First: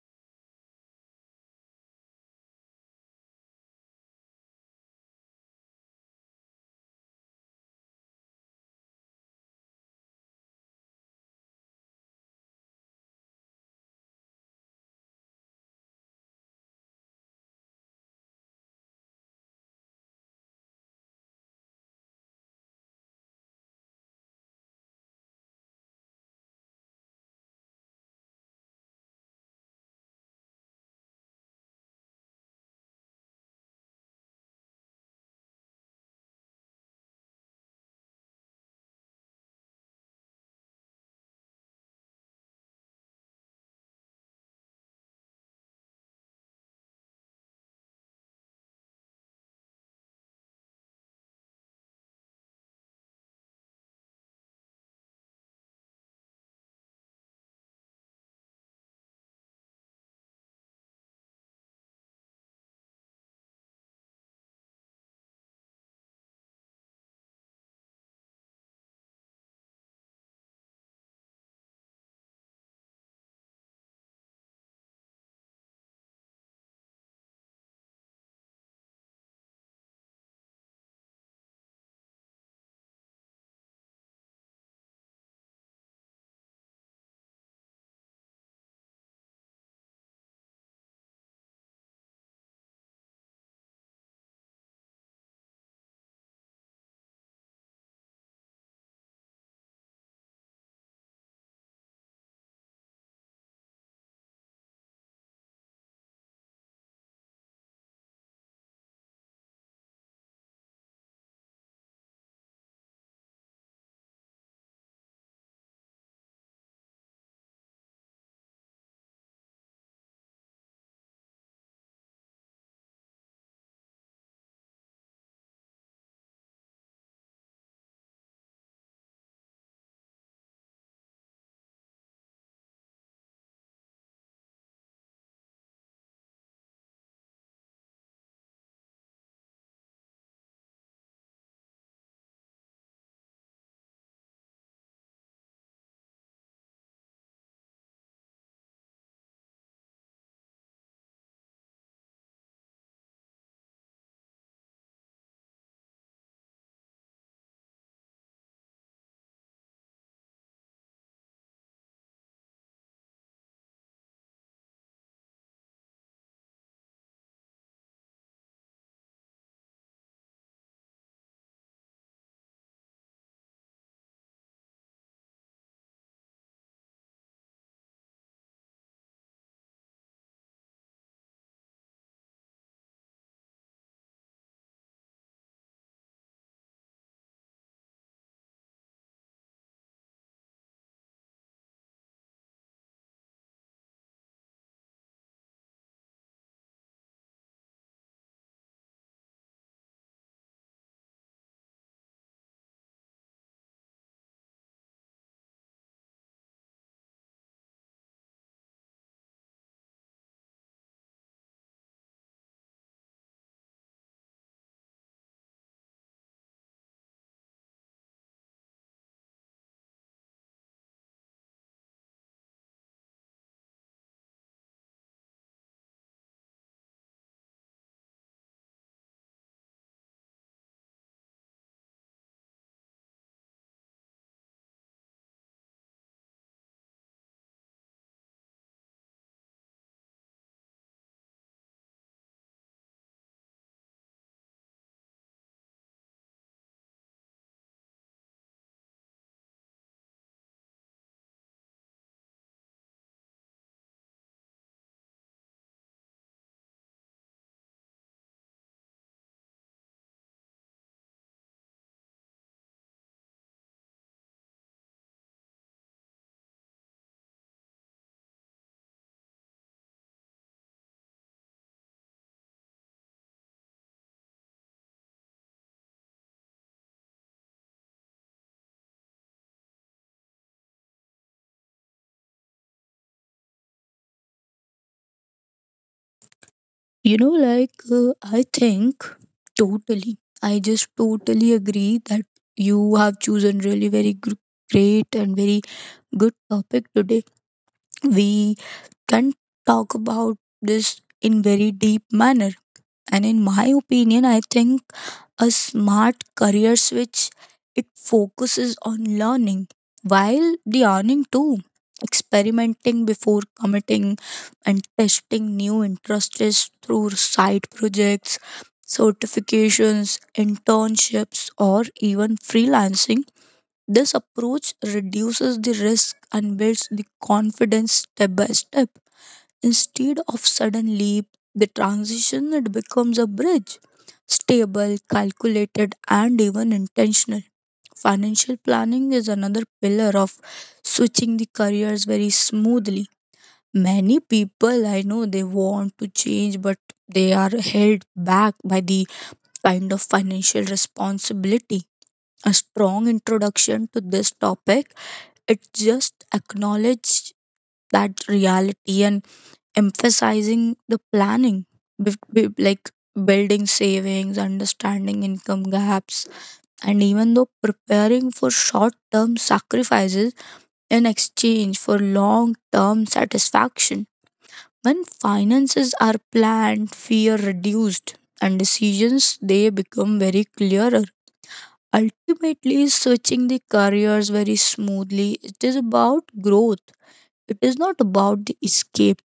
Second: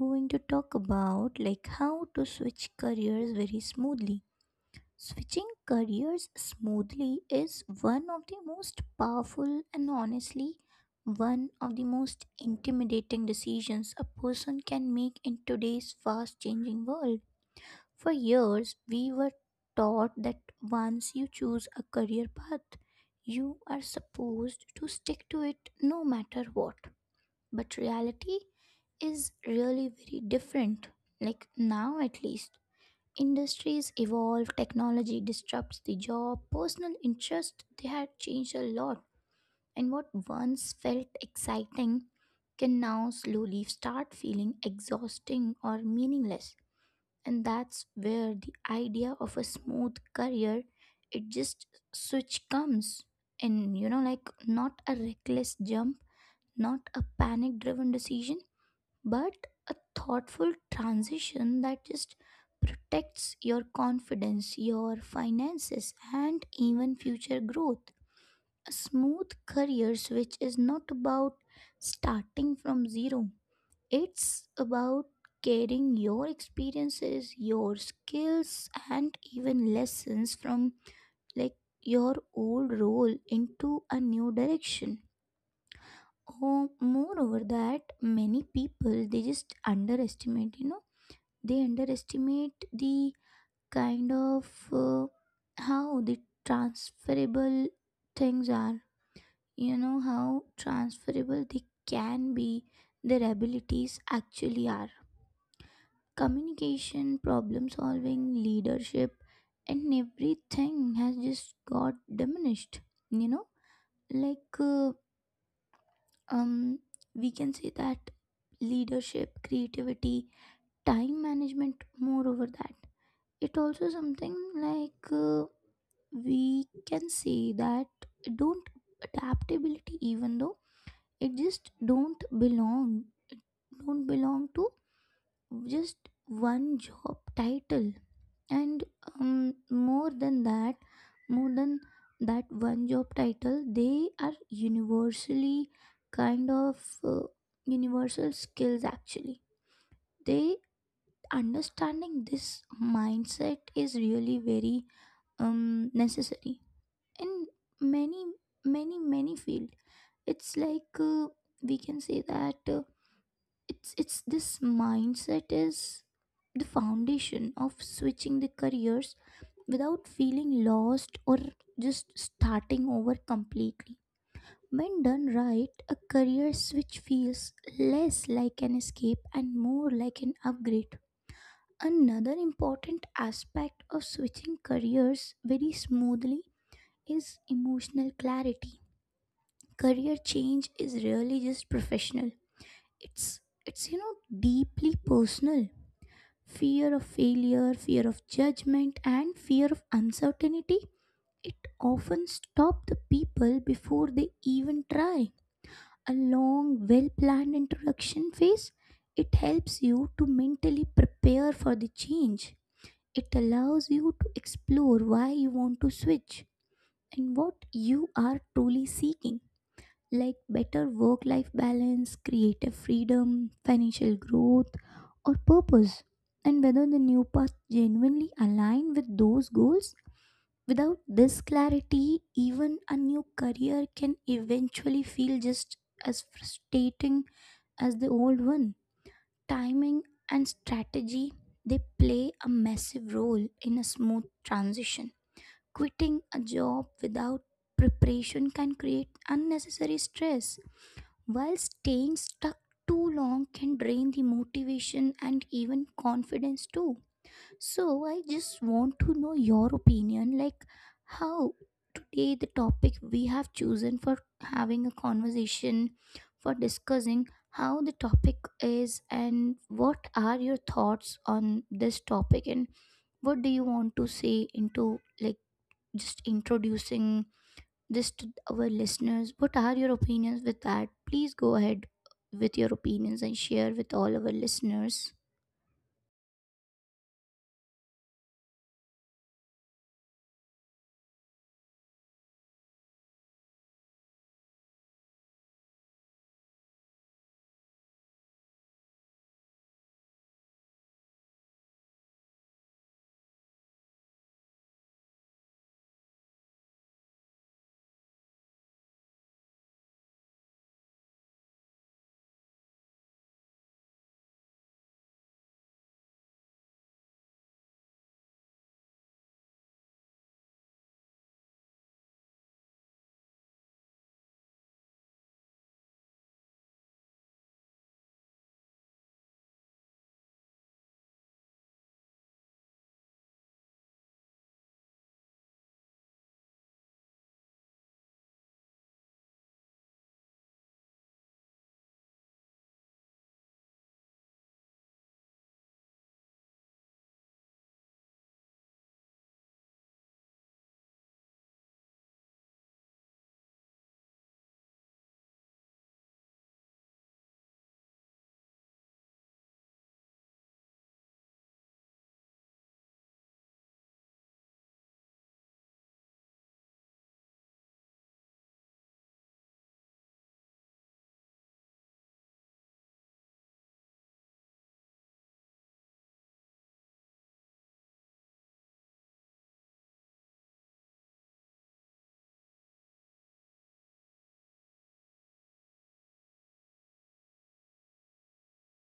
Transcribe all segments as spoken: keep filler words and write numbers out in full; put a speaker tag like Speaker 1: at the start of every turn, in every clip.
Speaker 1: going to talk about like how to switch careers very smoothly. Switching careers smoothly is one of the most powerful and honestly one of the most intimidating decisions a person can make in today's fast changing world. For years, we were taught that once you choose a career path, you are supposed to stick to it no matter what. But reality is really very different. Like now, at least, industries evolve, technology disrupts the job, personal interest they had changed a lot. And what once felt exciting can now slowly start feeling exhausting or meaningless, and that's where the idea of a smooth career it just switch comes in, you know, like not a reckless jump, not a panic driven decision, but a thoughtful transition that just protects your confidence, your finances, and even future growth. A smooth career switch is not about starting from zero. It's about carrying your experiences, your skills, and even lessons from like your old role into a new direction. Oh, moreover, that many people they just underestimate. You know, they underestimate the kind of uh, how the transferable things are. You know how transferable they can be, their abilities actually are communication, problem solving, leadership, and everything has just got diminished. You know, like uh, um, we can say that leadership, creativity, time management. Moreover, that it also something like uh, we can say that don't adaptability, even though it just don't belong, don't belong to just one job title, and um, more than that more than that one job title they are universally kind of uh, universal skills actually they understanding this mindset is really very um necessary in many many many field. It's like uh, we can say that uh, it's it's this mindset is the foundation of switching the careers without feeling lost or just starting over completely. When done right, a career switch feels less like an escape and more like an upgrade. Another important aspect of switching careers very smoothly is emotional clarity. Career change is really just professional. It's it's you know deeply personal. Fear of failure, fear of judgment, and fear of uncertainty, it often stops the people before they even try. A long, well planned introduction phase, it helps you to mentally prepare for the change. It allows you to explore why you want to switch and what you are truly seeking, like better work life balance, creative freedom, financial growth, or purpose, and whether the new path genuinely align with those goals. Without this clarity, even a new career can eventually feel just as frustrating as the old one. Timing and strategy they play a massive role in a smooth transition. Quitting a job without preparation can create unnecessary stress, while staying stuck too long can drain the motivation and even confidence too. So, I just want to know your opinion, like, how today the topic we have chosen for having a conversation, for discussing how the topic is, and what are your thoughts on this topic, and what do you want to say into like just introducing this to our listeners. What are your opinions with that? Please go ahead with your opinions and share with all our listeners.
Speaker 2: You know, like, uh, I think totally. I just totally agree that you have chosen really very gr- great and very good topic today. We can talk about this in very deep manner. And in my opinion, I think a smart career switch it focuses on learning while the earning too. Experimenting before committing and testing new interests through side projects, certifications, internships, or even freelancing. This approach reduces the risk and builds the confidence step by step. Instead of sudden leap, the transition it becomes a bridge. Stable, calculated, and even intentional. Financial planning is another pillar of switching the careers very smoothly. Many people I know they want to change, but they are held back by the kind of financial responsibility. A strong introduction to this topic, it just acknowledges that reality and emphasizing the planning, bef- be- like building savings, understanding income gaps, and even though preparing for short term sacrifices in exchange for long term satisfaction. When finances are planned, fear reduced, and decisions they become very clearer. Ultimately, switching the careers very smoothly, it is about growth. It is not about the escape,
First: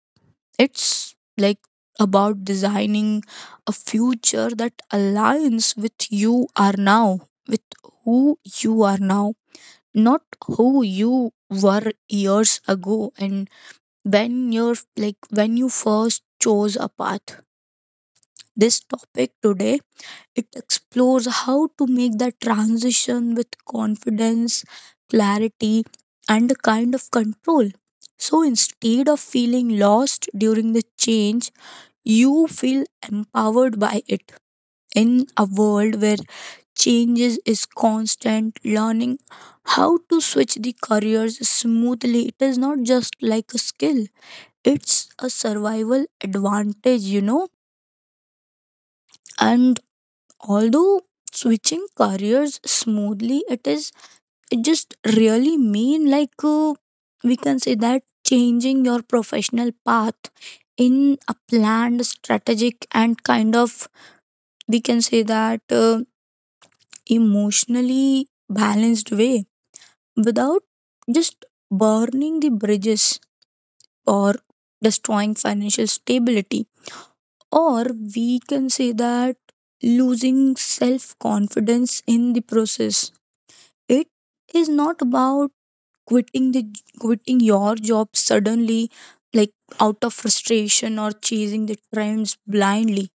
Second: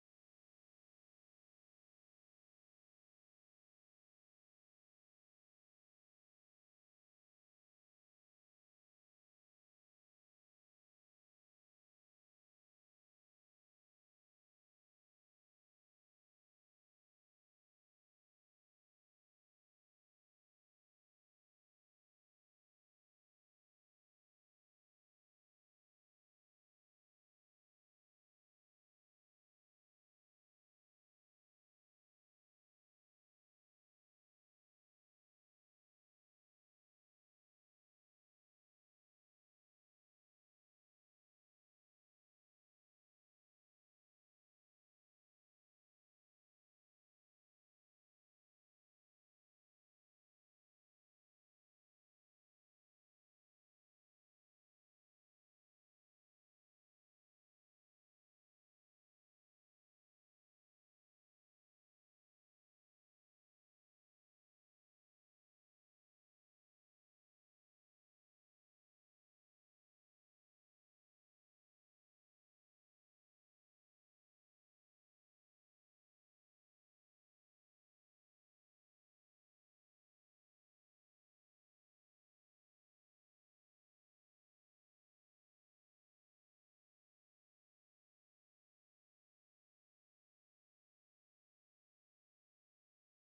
Speaker 2: it's like about designing a future that aligns with you are now, with who you are now, not who you were years ago and when you're like when you first chose a path. This topic today it explores how to make that transition with confidence, clarity, and a kind of control. So instead of feeling lost during the change, you feel empowered by it. In a world where changes is constant, learning how to switch the careers smoothly, it is not just like a skill, it's a survival advantage, you know. And although switching careers smoothly, it is it just really mean like uh, we can say that changing your professional path in a planned strategic and kind of we can say that uh, emotionally balanced way without just burning the bridges or destroying financial stability or we can say that losing self confidence in the process, it is not about quitting the quitting your job suddenly, like out of frustration or chasing the trends blindly.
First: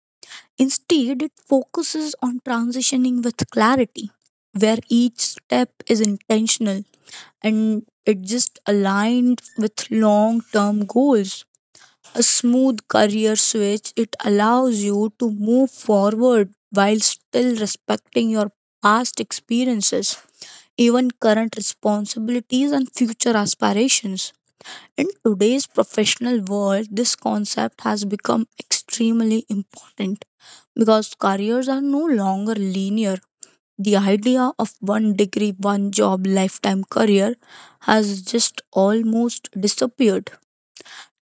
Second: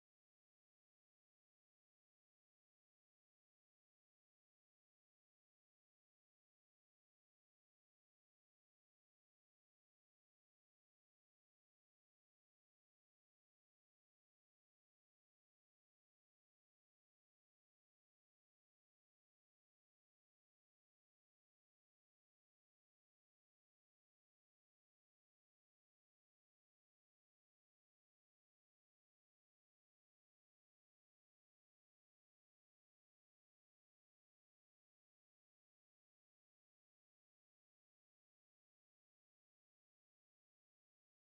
Speaker 2: Instead, it focuses on transitioning with clarity, where each step is intentional and it just aligned with long term goals. A smooth career switch, it allows you to move forward while still respecting your past experiences, even current responsibilities, and future aspirations. In today's professional world, this concept has become extremely important because careers are no longer linear. The idea of one degree, one job, lifetime career has just almost disappeared.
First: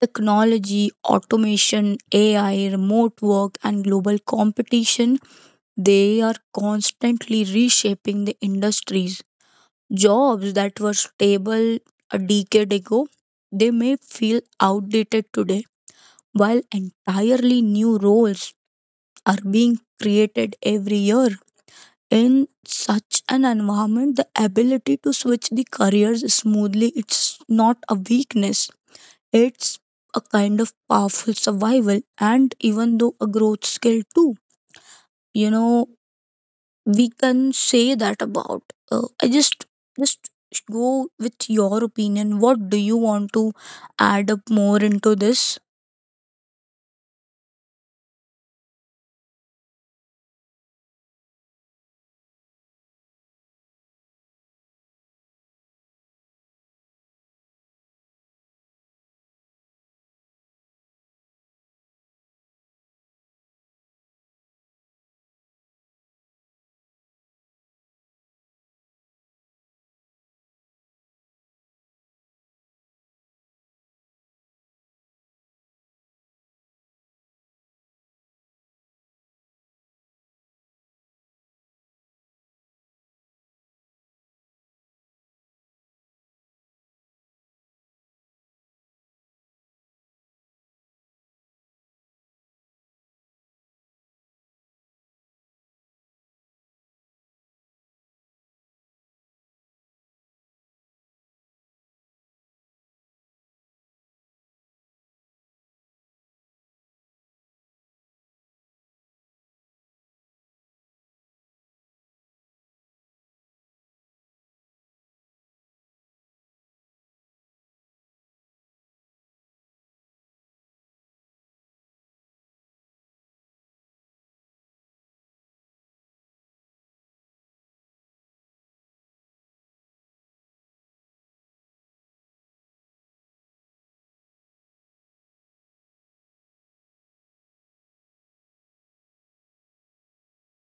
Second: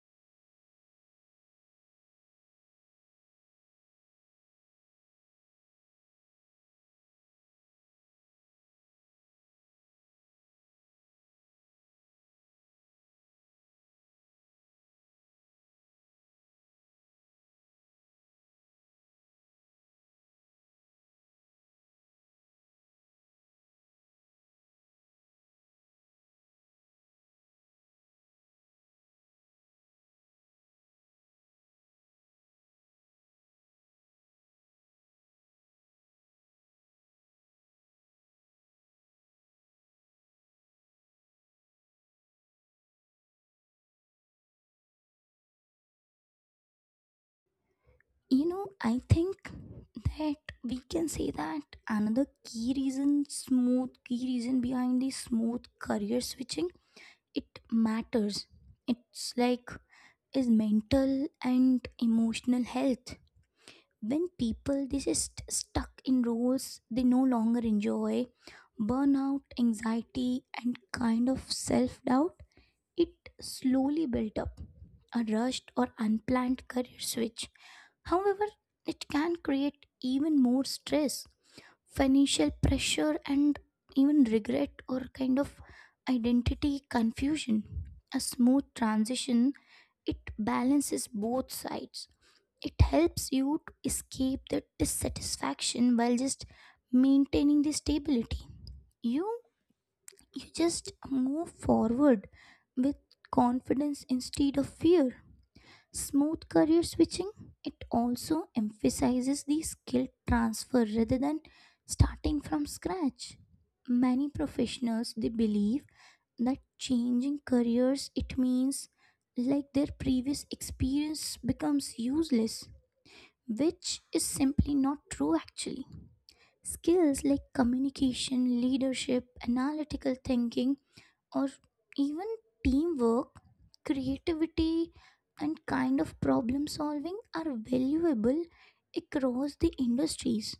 Speaker 2: Technology, automation, A I, remote work, and global competition, they are constantly reshaping the industries. Jobs that were stable a decade ago, they may feel outdated today, while entirely new roles are being created every year. In such an environment, the ability to switch the careers smoothly it's not a weakness. It's a kind of powerful survival and even though a growth skill too. You know, we can say that about. Uh, I just just go with your opinion. What do you want to add up more into this?
Speaker 1: You know, I think that we can say that another key reason, smooth key reason behind the smooth career switching, it matters. It's like is mental and emotional health. When people they just stuck in roles they no longer enjoy, burnout, anxiety, and kind of self-doubt it slowly built up. A rushed or unplanned career switch, however, it can create even more stress, financial pressure, and even regret or kind of identity confusion. A smooth transition it balances both sides. It helps you to escape the dissatisfaction while just maintaining the stability. You you just move forward with confidence instead of fear. Smooth career switching it also emphasizes the skill transfer rather than starting from scratch. Many professionals they believe that changing careers it means like their previous experience becomes useless, which is simply not true actually. Skills like communication, leadership, analytical thinking, or even teamwork, creativity, and kind of problem solving are valuable across the industries.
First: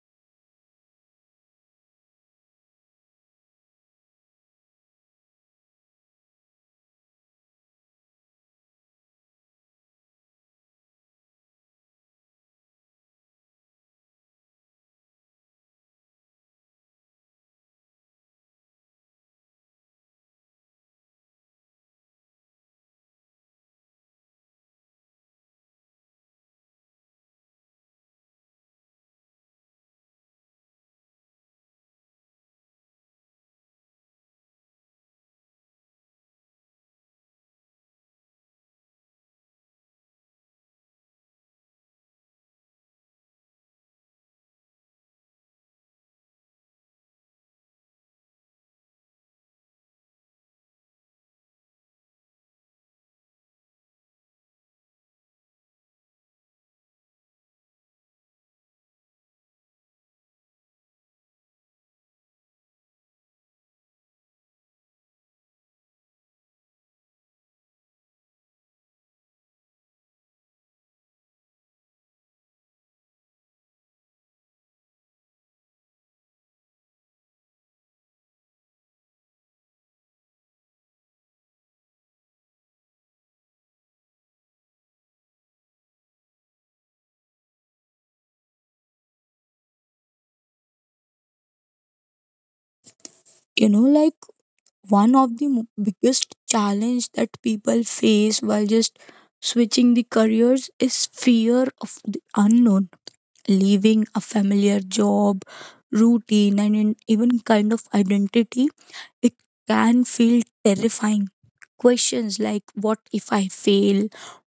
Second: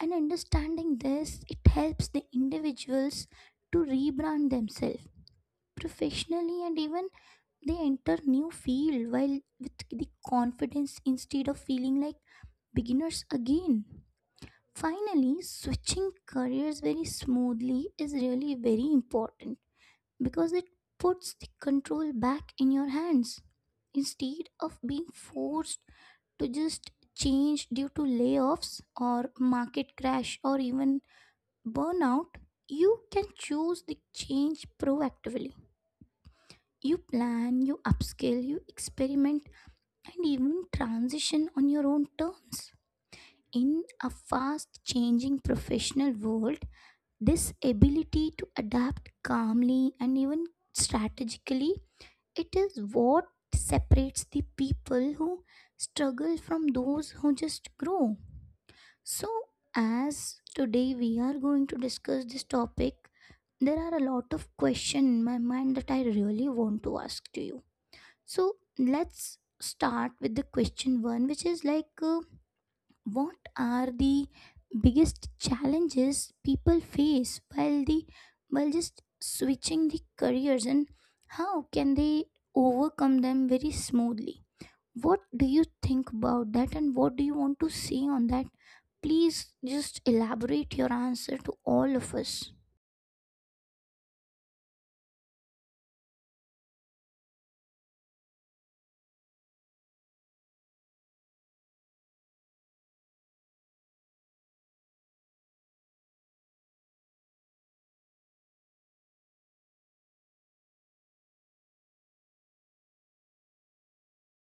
Speaker 1: And understanding this, it helps the individuals to rebrand themselves professionally, and even they enter new field while with the confidence instead of feeling like beginners again. Finally, switching careers very smoothly is really very important because it puts the control back in your hands. Instead of being forced to just change due to layoffs or market crash or even burnout, you can choose the change proactively. You plan, you upskill, you experiment, and even transition on your own terms. In a fast changing professional world, this ability to adapt calmly and even strategically, it is what separates the people who struggle from those who just grow. So, as today we are going to discuss this topic, there are a lot of questions in my mind that I really want to ask to you. So let's start with the question one, which is like uh, what are the biggest challenges people face while the while just switching the careers, and how can they overcome them very smoothly? What do you think about that, and what do you want to say on that? Please just elaborate your answer to all of us.
Speaker 2: You know, like one of the mo- biggest challenge that people face while just switching the careers is fear of the unknown, leaving a familiar job routine and in even kind of identity, it can feel terrifying. Questions like what if I fail,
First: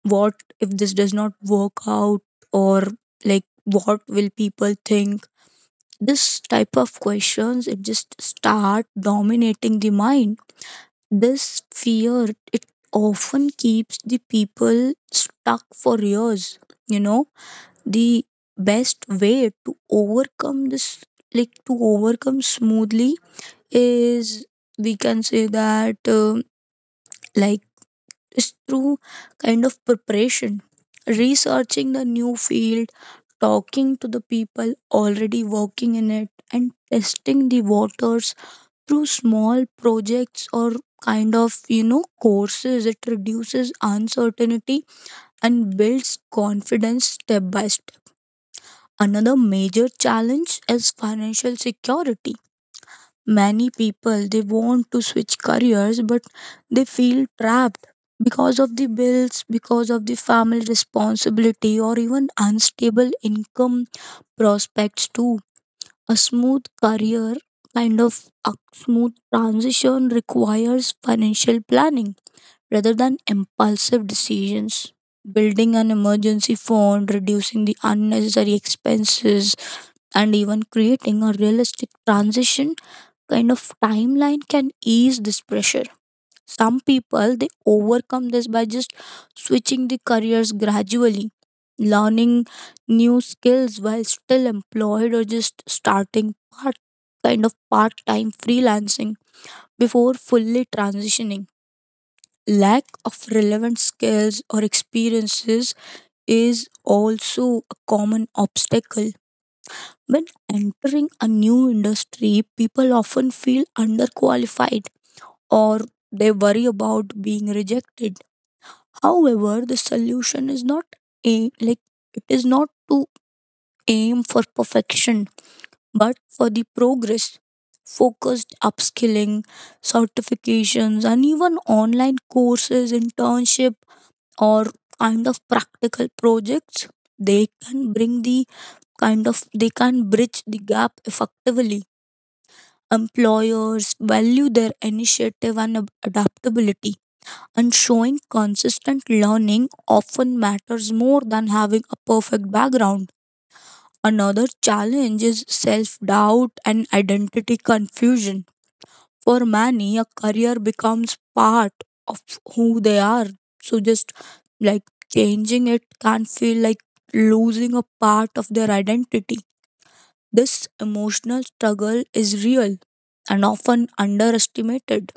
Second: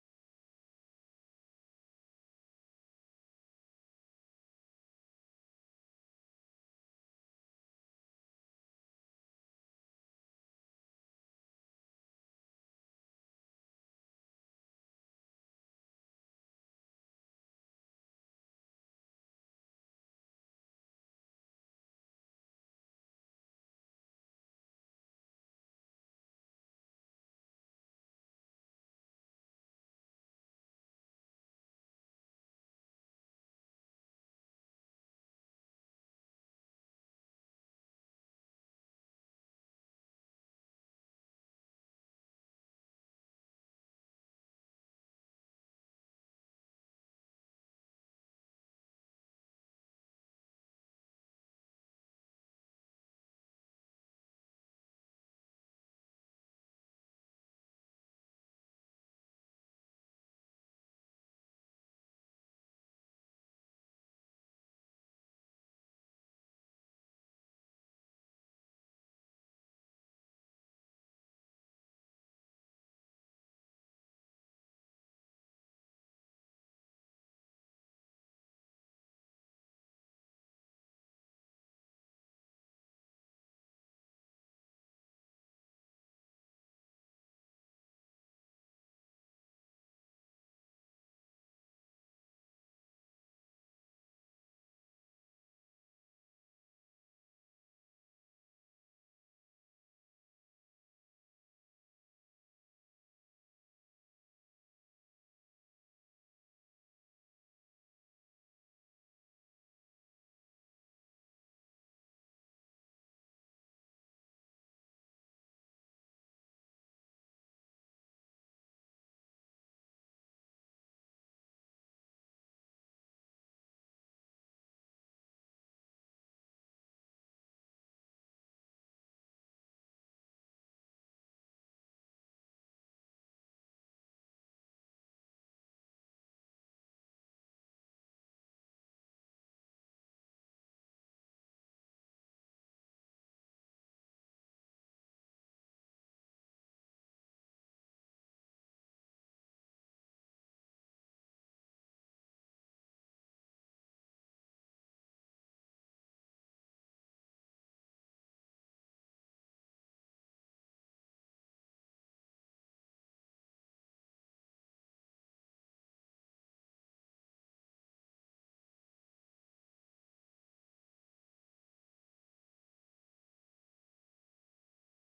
Speaker 2: what if this does not work out, or like what will people think, this type of questions it just start dominating the mind. This fear it often keeps the people stuck for years. You know, the best way to overcome this, like to overcome smoothly, is we can say that um like is through kind of preparation, researching the new field, talking to the people already working in it, and testing the waters through small projects or kind of you know courses. It reduces uncertainty and builds confidence step by step. Another major challenge is financial security. Many people they want to switch careers but they feel trapped because of the bills, because of the family responsibility, or even unstable income prospects too. A smooth career kind of a smooth transition requires financial planning rather than impulsive decisions. Building an emergency fund, reducing the unnecessary expenses, and even creating a realistic transition kind of timeline can ease this pressure. Some people they overcome this by just switching the careers gradually, learning new skills while still employed or just starting part kind of part time freelancing before fully transitioning. Lack of relevant skills or experiences is also a common obstacle. When entering a new industry people often feel underqualified or they worry about being rejected. However, the solution is not a like it is not to aim for perfection, but for the progress, focused upskilling, certifications, and even online courses, internship, or kind of practical projects. They can bring the kind of they can bridge the gap effectively. Employers value their initiative and ab- adaptability, and showing consistent learning often matters more than having a perfect background. Another challenge is self doubt and identity confusion. For many, a career becomes part of who they are. So, just like changing it can feel like losing a part of their identity. This emotional struggle is real and often underestimated.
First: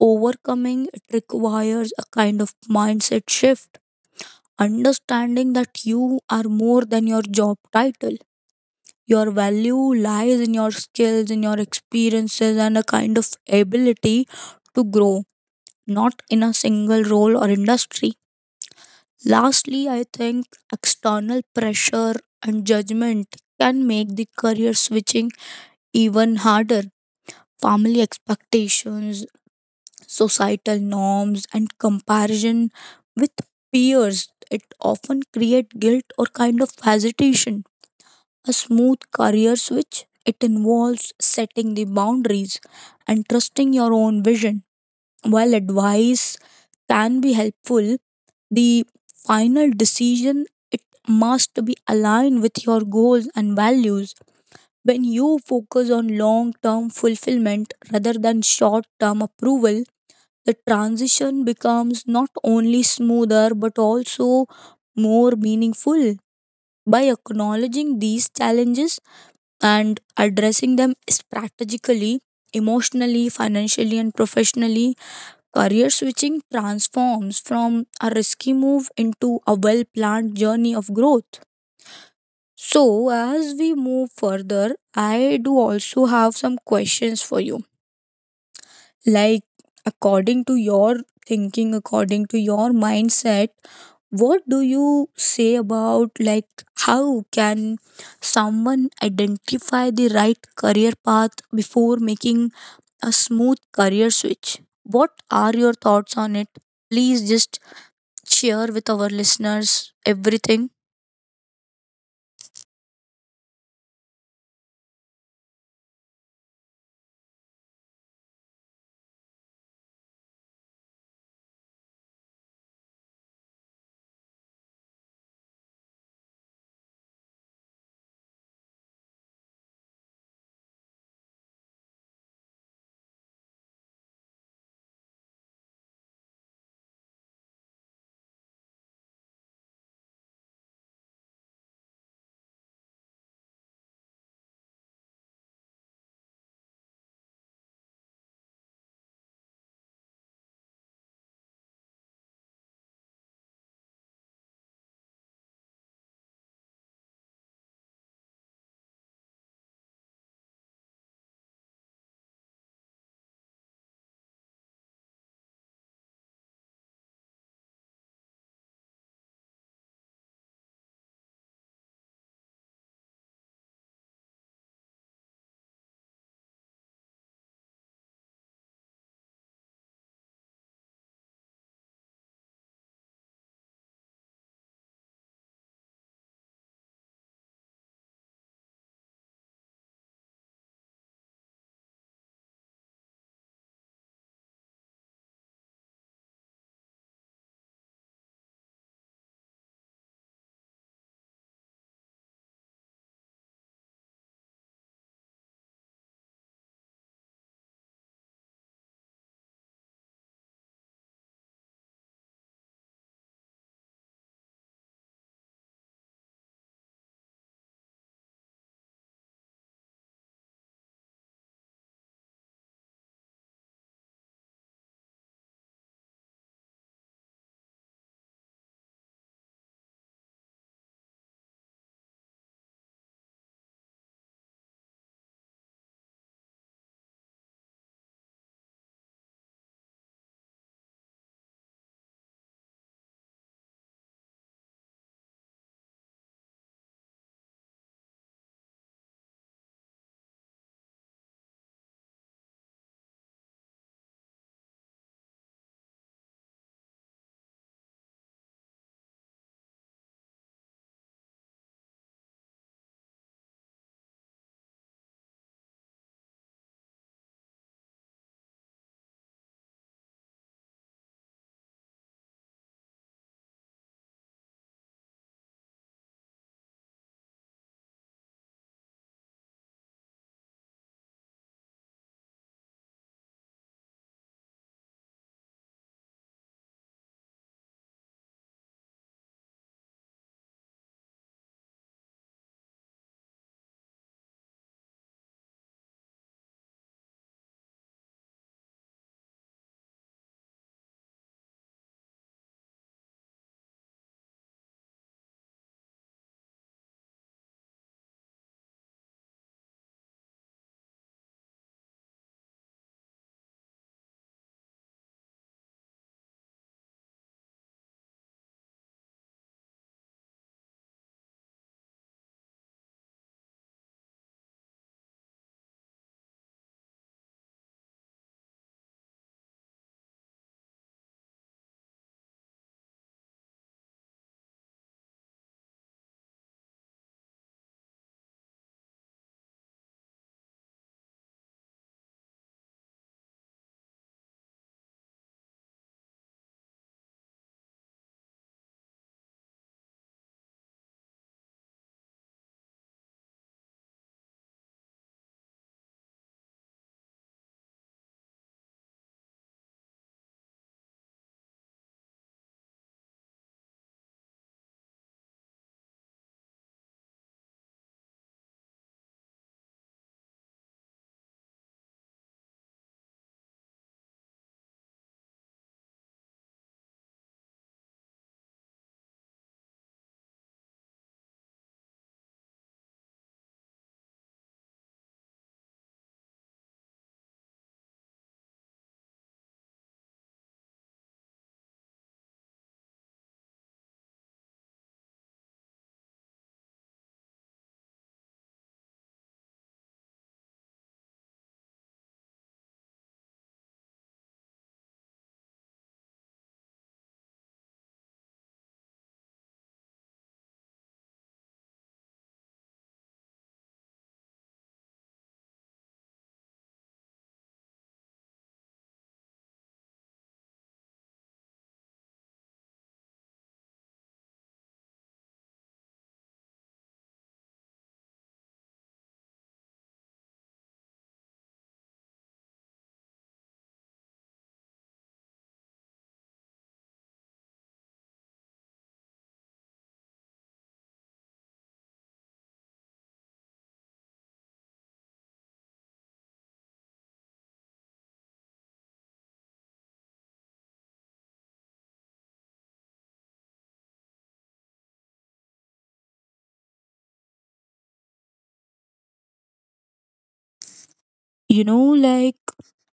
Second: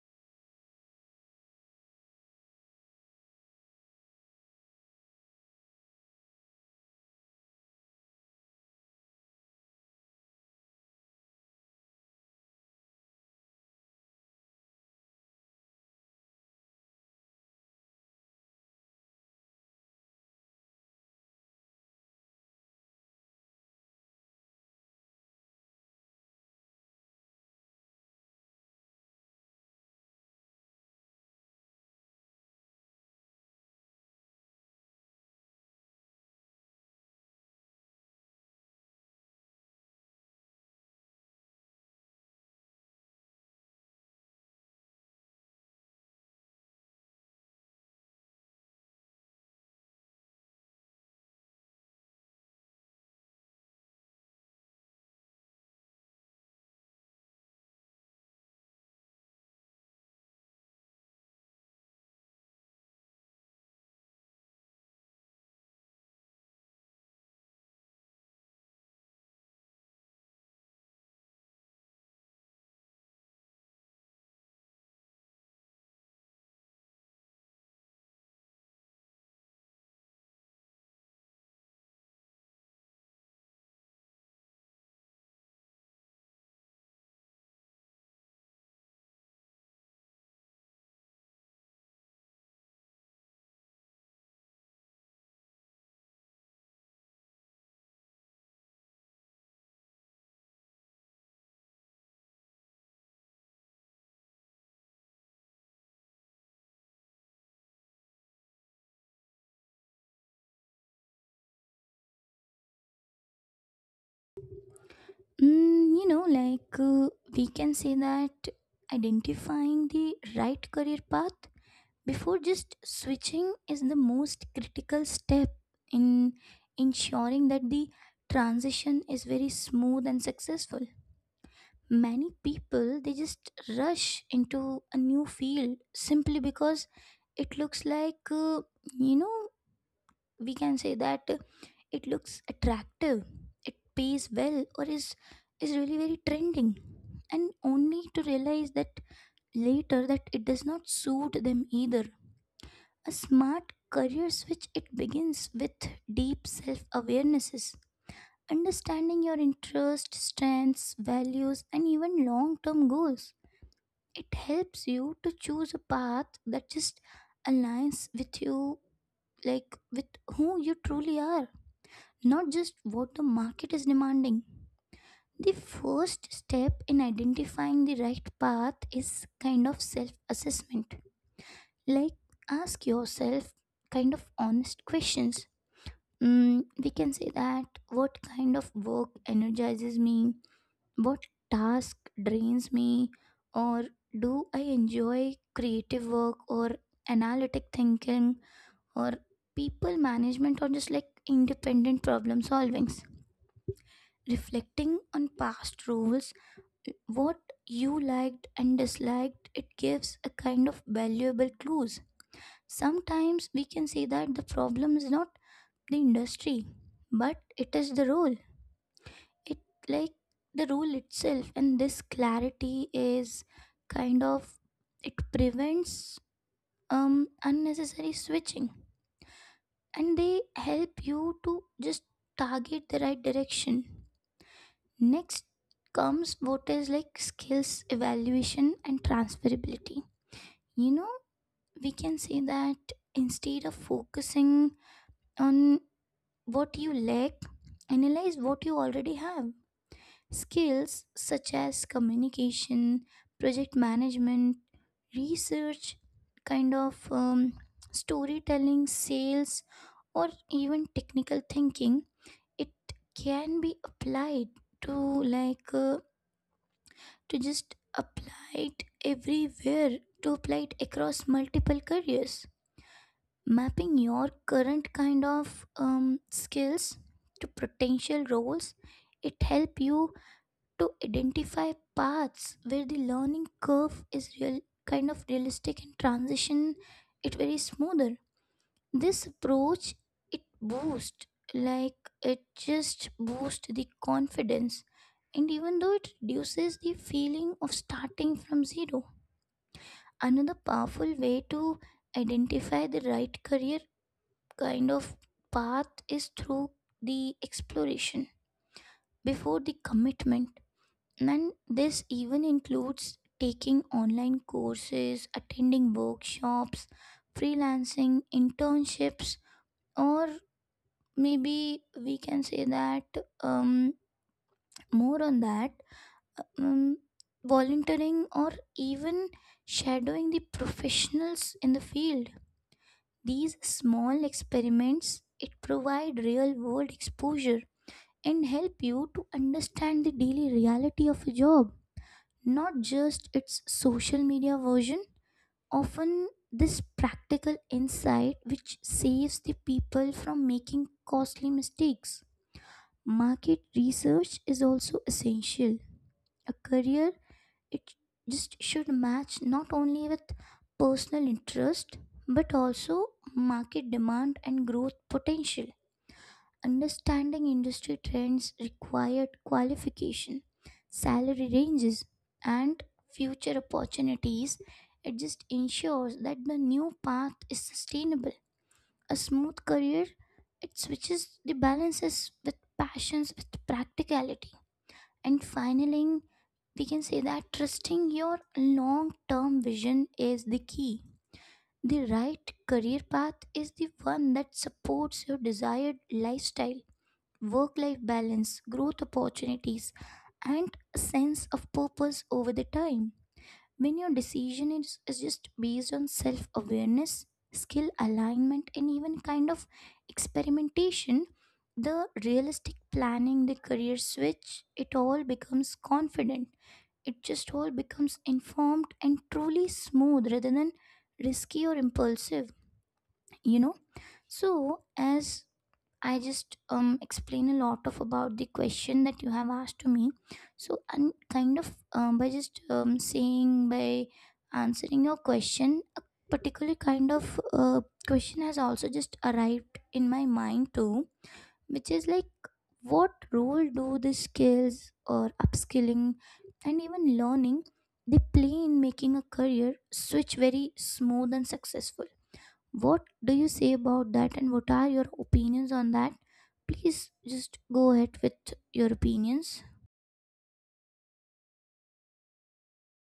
Speaker 2: Overcoming it requires a kind of mindset shift. Understanding that you are more than your job title. Your value lies in your skills, in your experiences, and a kind of ability to grow, not in a single role or industry. Lastly, I think external pressure and judgment can make the career switching even harder. Family expectations, societal norms, and comparison with peers. It often creates guilt or kind of hesitation. A smooth career switch it involves setting the boundaries and trusting your own vision. While advice can be helpful, the final decision it must be aligned with your goals and values. When you focus on long term fulfillment rather than short term approval, the transition becomes not only smoother but also more meaningful. By acknowledging these challenges and addressing them strategically, emotionally, financially, and professionally, career switching transforms from a risky move into a well planned journey of growth. So, as we move further, I do also have some questions for you. Like, according to your thinking, according to your mindset, what do you say about like how can someone identify the right career path before making a smooth career switch? What are your thoughts on it? Please just share with our listeners everything.
Speaker 1: Mm, you know, like uh, we can say that identifying the right career path before just switching is the most critical step in ensuring that the transition is very smooth and successful. Many people they just rush into a new field simply because it looks like uh, you know, we can say that uh, it looks attractive, it pays well, or is is really very trending, and only to realize that later that it does not suit them either. A smart career switch it begins with deep self-awarenesses, understanding your interests, strengths, values, and even long-term goals. It helps you to choose a path that just aligns with you, like with who you truly are, not just what the market is demanding. The first step in identifying the right path is kind of self assessment. Like, ask yourself kind of honest questions. Mm, we can say that what kind of work energizes me, what task drains me, or do I enjoy creative work or analytic thinking or people management or just like independent problem solvings? Reflecting on past roles, what you liked and disliked, it gives a kind of valuable clues. Sometimes we can say that the problem is not the industry, but it is the role it like the rule itself, and this clarity is kind of it prevents um unnecessary switching, and they help you to just target the right direction. Next comes what is like skills evaluation and transferability. You know, we can say that instead of focusing on what you lack, analyze what you already have. Skills such as communication, project management, research, kind of um, storytelling, sales, or even technical thinking, it can be applied to like uh, to just apply it everywhere to apply it across multiple careers. Mapping your current kind of um, skills to potential roles, it help you to identify paths where the learning curve is real kind of realistic, and transition it very smoother. This approach it boosts like it just boosts the confidence, and even though it reduces the feeling of starting from zero. Another powerful way to identify the right career kind of path is through the exploration before the commitment. And this even includes taking online courses, attending workshops, freelancing, internships, or maybe we can say that um, more on that, um, volunteering, or even shadowing the professionals in the field. These small experiments it provide real world exposure and help you to understand the daily reality of a job, not just its social media version. Often, this practical insight which saves the people from making costly mistakes. Market research is also essential. A career, it just should match not only with personal interest but also market demand and growth potential. Understanding industry trends, required qualification, salary ranges, and future opportunities. It just ensures that the new path is sustainable. A smooth career, it switches the balances with passions with practicality. And finally, we can say that trusting your long term vision is the key. The right career path is the one that supports your desired lifestyle, work life balance, growth opportunities, and a sense of purpose over the time. When your decision is, is just based on self awareness, skill alignment, and even kind of experimentation, the realistic planning, the career switch, it all becomes confident. It just all becomes informed and truly smooth rather than risky or impulsive, you know. So, as I just um, explain a lot of about the question that you have asked to me. So and kind of um, by just um, saying by answering your question, a particular kind of uh, question has also just arrived in my mind too, which is like what role do the skills or upskilling and even learning they play in making a career switch very smooth and successful? What do you say about that, and what are your opinions on that? Please just go ahead with your opinions.
Speaker 2: You know, like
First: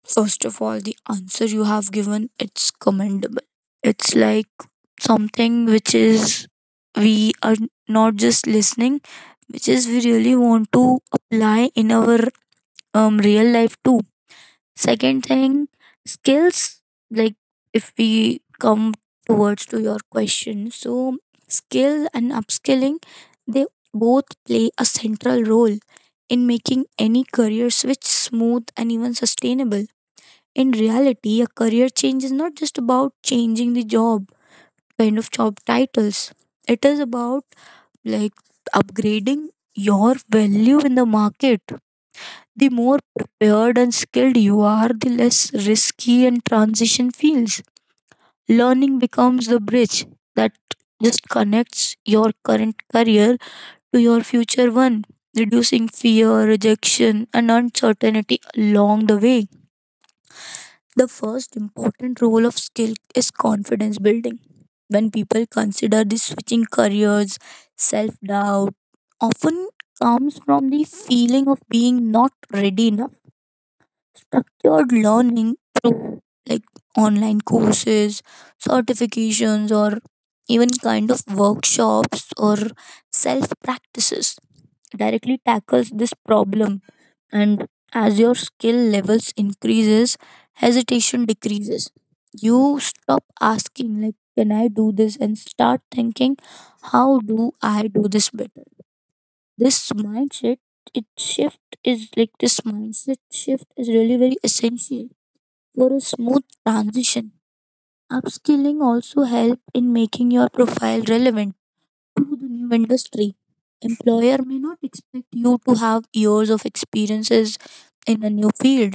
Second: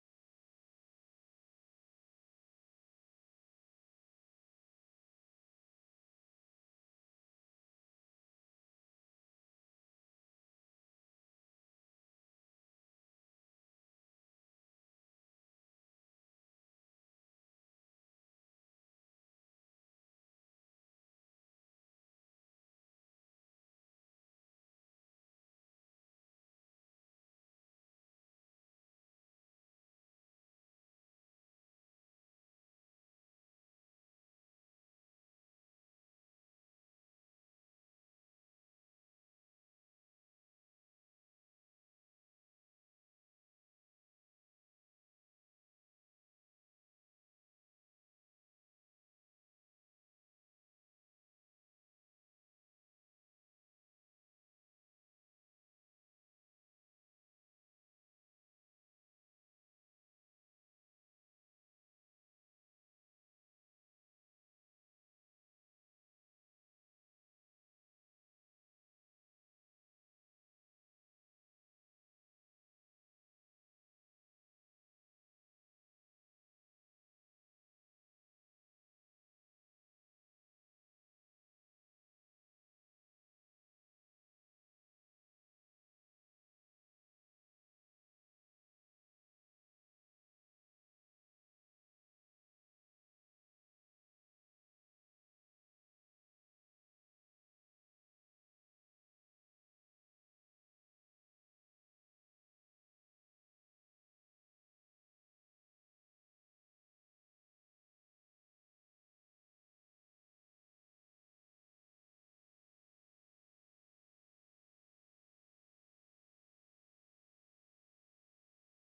Speaker 2: first of all, the answer you have given it's commendable. It's like something which is we are not just listening, which is we really want to apply in our um, real life too. Second thing, skills like if we come towards to your question, so skill and upskilling they both play a central role in making any career switch smooth and even sustainable. In reality, a career change is not just about changing the job, kind of job titles. It is about like upgrading your value in the market. The more prepared and skilled you are, the less risky and transition feels. Learning becomes the bridge that just connects your current career to your future one, reducing fear, rejection, and uncertainty along the way. The first important role of skill is confidence building. When people consider the switching careers, self doubt often comes from the feeling of being not ready enough. Structured learning through like online courses, certifications, or even kind of workshops or self practices directly tackles this problem, and as your skill levels increases hesitation decreases. You stop asking like can I do this and start thinking how do I do this better. This mindset it shift is like this mindset shift is really very essential for a smooth transition. Upskilling also help in making your profile relevant to the new industry. Employer may not expect you to have years of experiences in a new field,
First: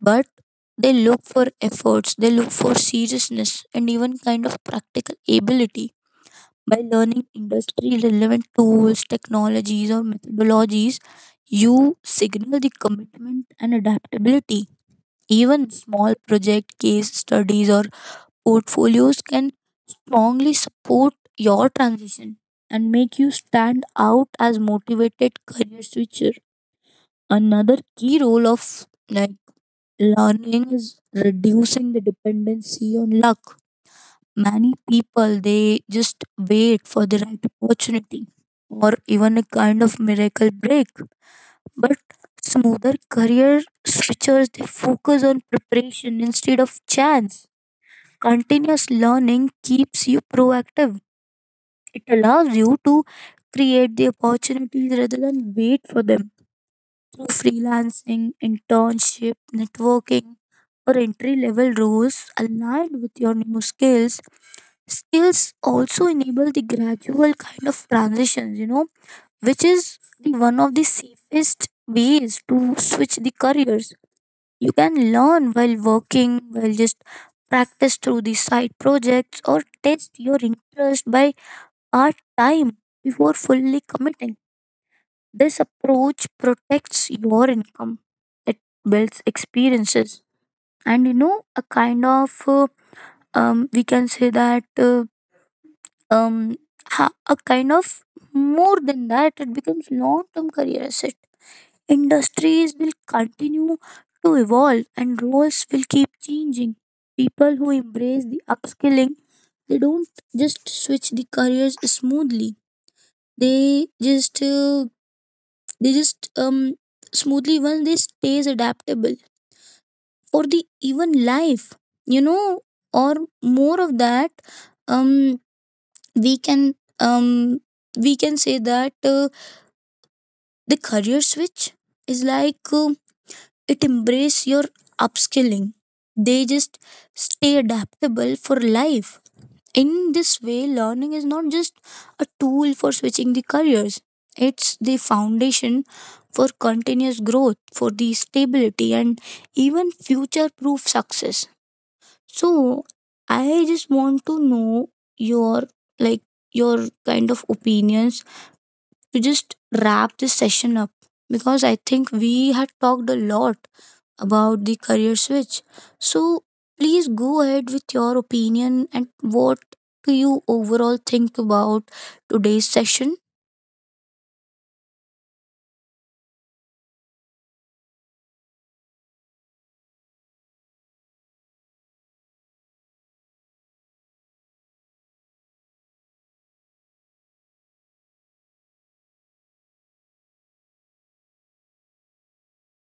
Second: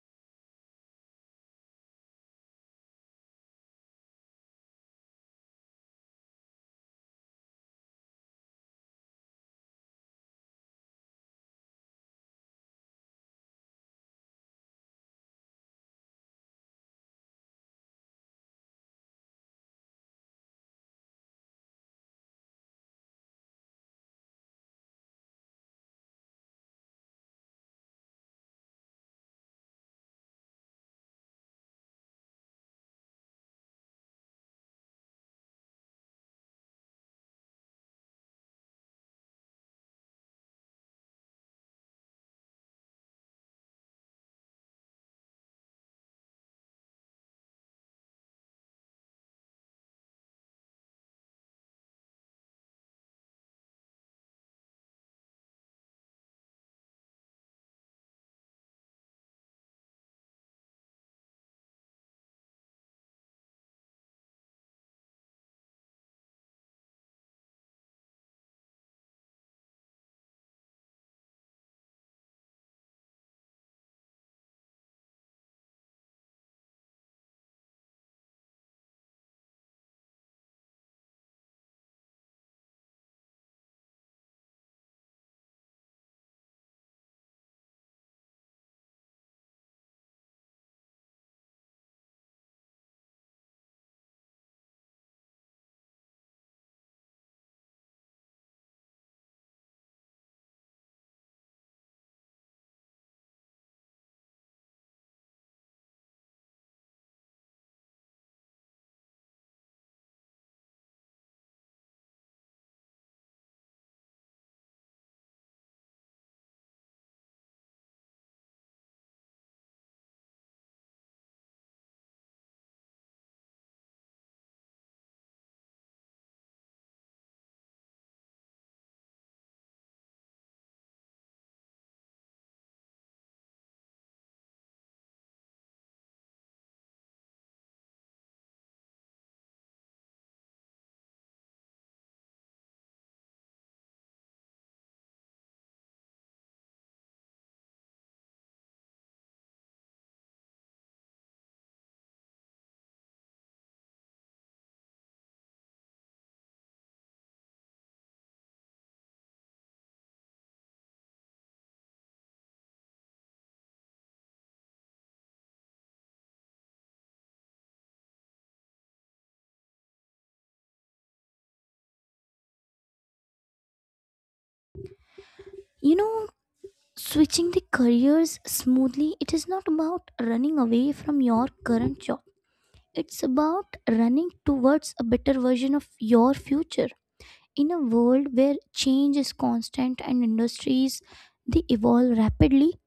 Speaker 2: but they look for efforts, they look for seriousness, and even kind of practical ability. By learning industry relevant tools, technologies, or methodologies, you signal the commitment and adaptability. Even small project case studies or portfolios can strongly support your transition and make you stand out as motivated career switcher. Another key role of like learning is reducing the dependency on luck. Many people they just wait for the right opportunity or even a kind of miracle break, but smoother career switchers they focus on preparation instead of chance. Continuous learning keeps you proactive. It allows you to create the opportunities rather than wait for them through freelancing, internship, networking, or entry level roles aligned with your new skills. Skills also enable the gradual kind of transitions, you know, which is the one of the safest ways to switch the careers. You can learn while working, while just practice through the side projects or test your interest by part time before fully committing. This approach protects your income, it builds experiences, and you know, a kind of uh, um, we can say that uh, um, ha- a kind of more than that, it becomes long term career asset. Industries will continue to evolve, and roles will keep changing. People who embrace the upskilling, they don't just switch the careers smoothly. They just uh, they just um smoothly once they stays adaptable or the even life you know or more of that um we can um we can say that uh, the career switch is like uh, it embrace your upskilling, they just stay adaptable for life. In this way, learning is not just a tool for switching the careers, it's the foundation for continuous growth, for the stability, and even future proof success. So, I just want to know your like your kind of opinions to just wrap this session up because I think we had talked a lot about the career switch. So please go ahead with your opinion and what do you overall think about today's session?
Speaker 1: You know, switching the careers smoothly, it is not about running away from your current job. It's about running towards a better version of your future. In a world where change is constant and industries they evolve rapidly,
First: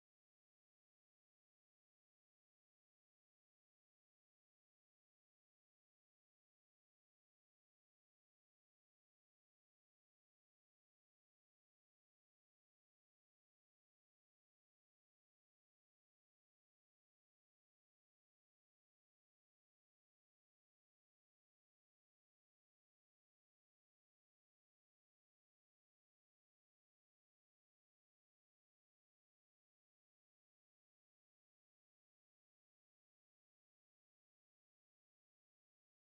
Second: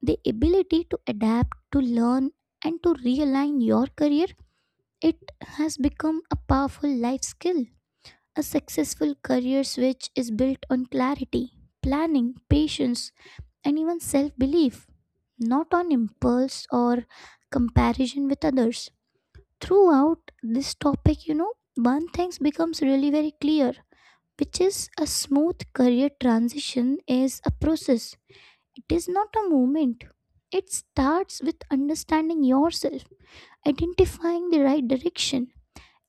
Speaker 1: the ability to adapt, to learn, and to realign your career, it has become a powerful life skill. A successful career switch is built on clarity, planning, patience, and even self belief, not on impulse or comparison with others. Throughout this topic, you know, one thing becomes really very clear, which is a smooth career transition is a process. It is not a moment. It starts with understanding yourself, identifying the right direction,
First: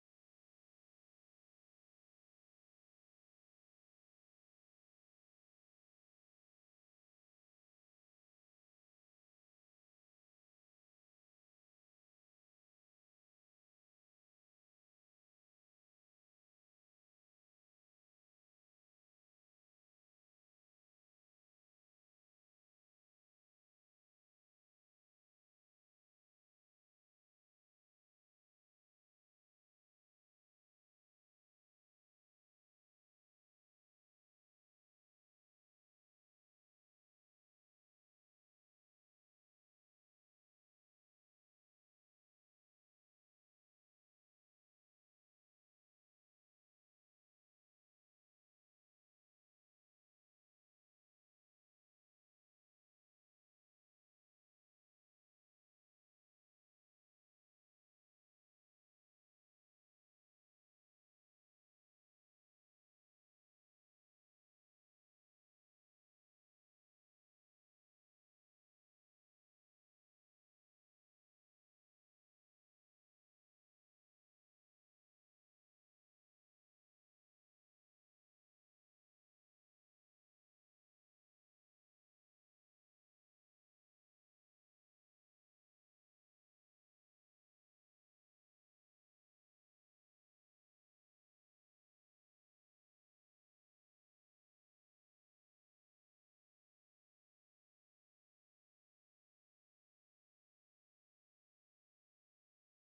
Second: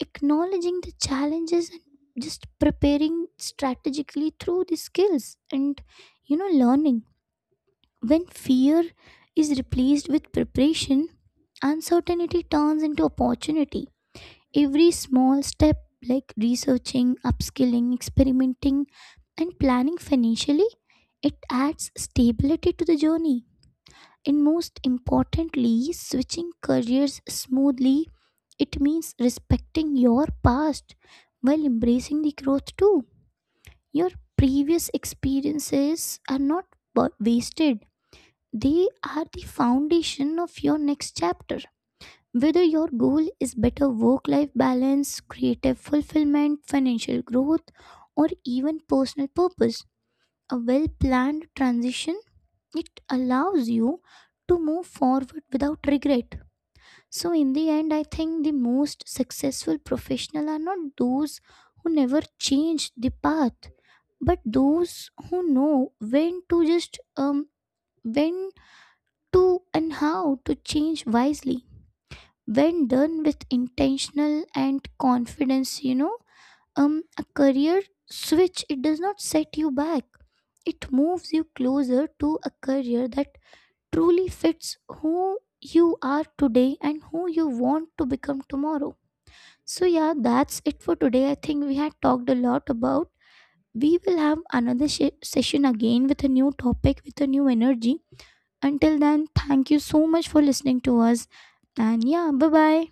Speaker 1: acknowledging the challenges, and just preparing strategically through the skills and you know learning. When fear is replaced with preparation, uncertainty turns into opportunity. Every small step, like researching, upskilling, experimenting, and planning financially, it adds stability to the journey. And most importantly, switching careers smoothly, it means respecting your past while embracing the growth too. Your previous experiences are not wa- wasted, they are the foundation of your next chapter. Whether your goal is better work life balance, creative fulfillment, financial growth, or even personal purpose, a well planned transition it allows you to move forward without regret. So, in the end, I think the most successful professional are not those who never change the path, but those who know when to just um when to and how to change wisely. When done with intentional and confidence, you know, um, a career switch, it does not set you back. It moves you closer to a career that truly fits who you are today and who you want to become tomorrow. So, yeah, that's it for today. I think we had talked a lot about. We will have another sh- session again with a new topic, with a new energy. Until then, thank you so much for listening to us. And yeah, bye bye.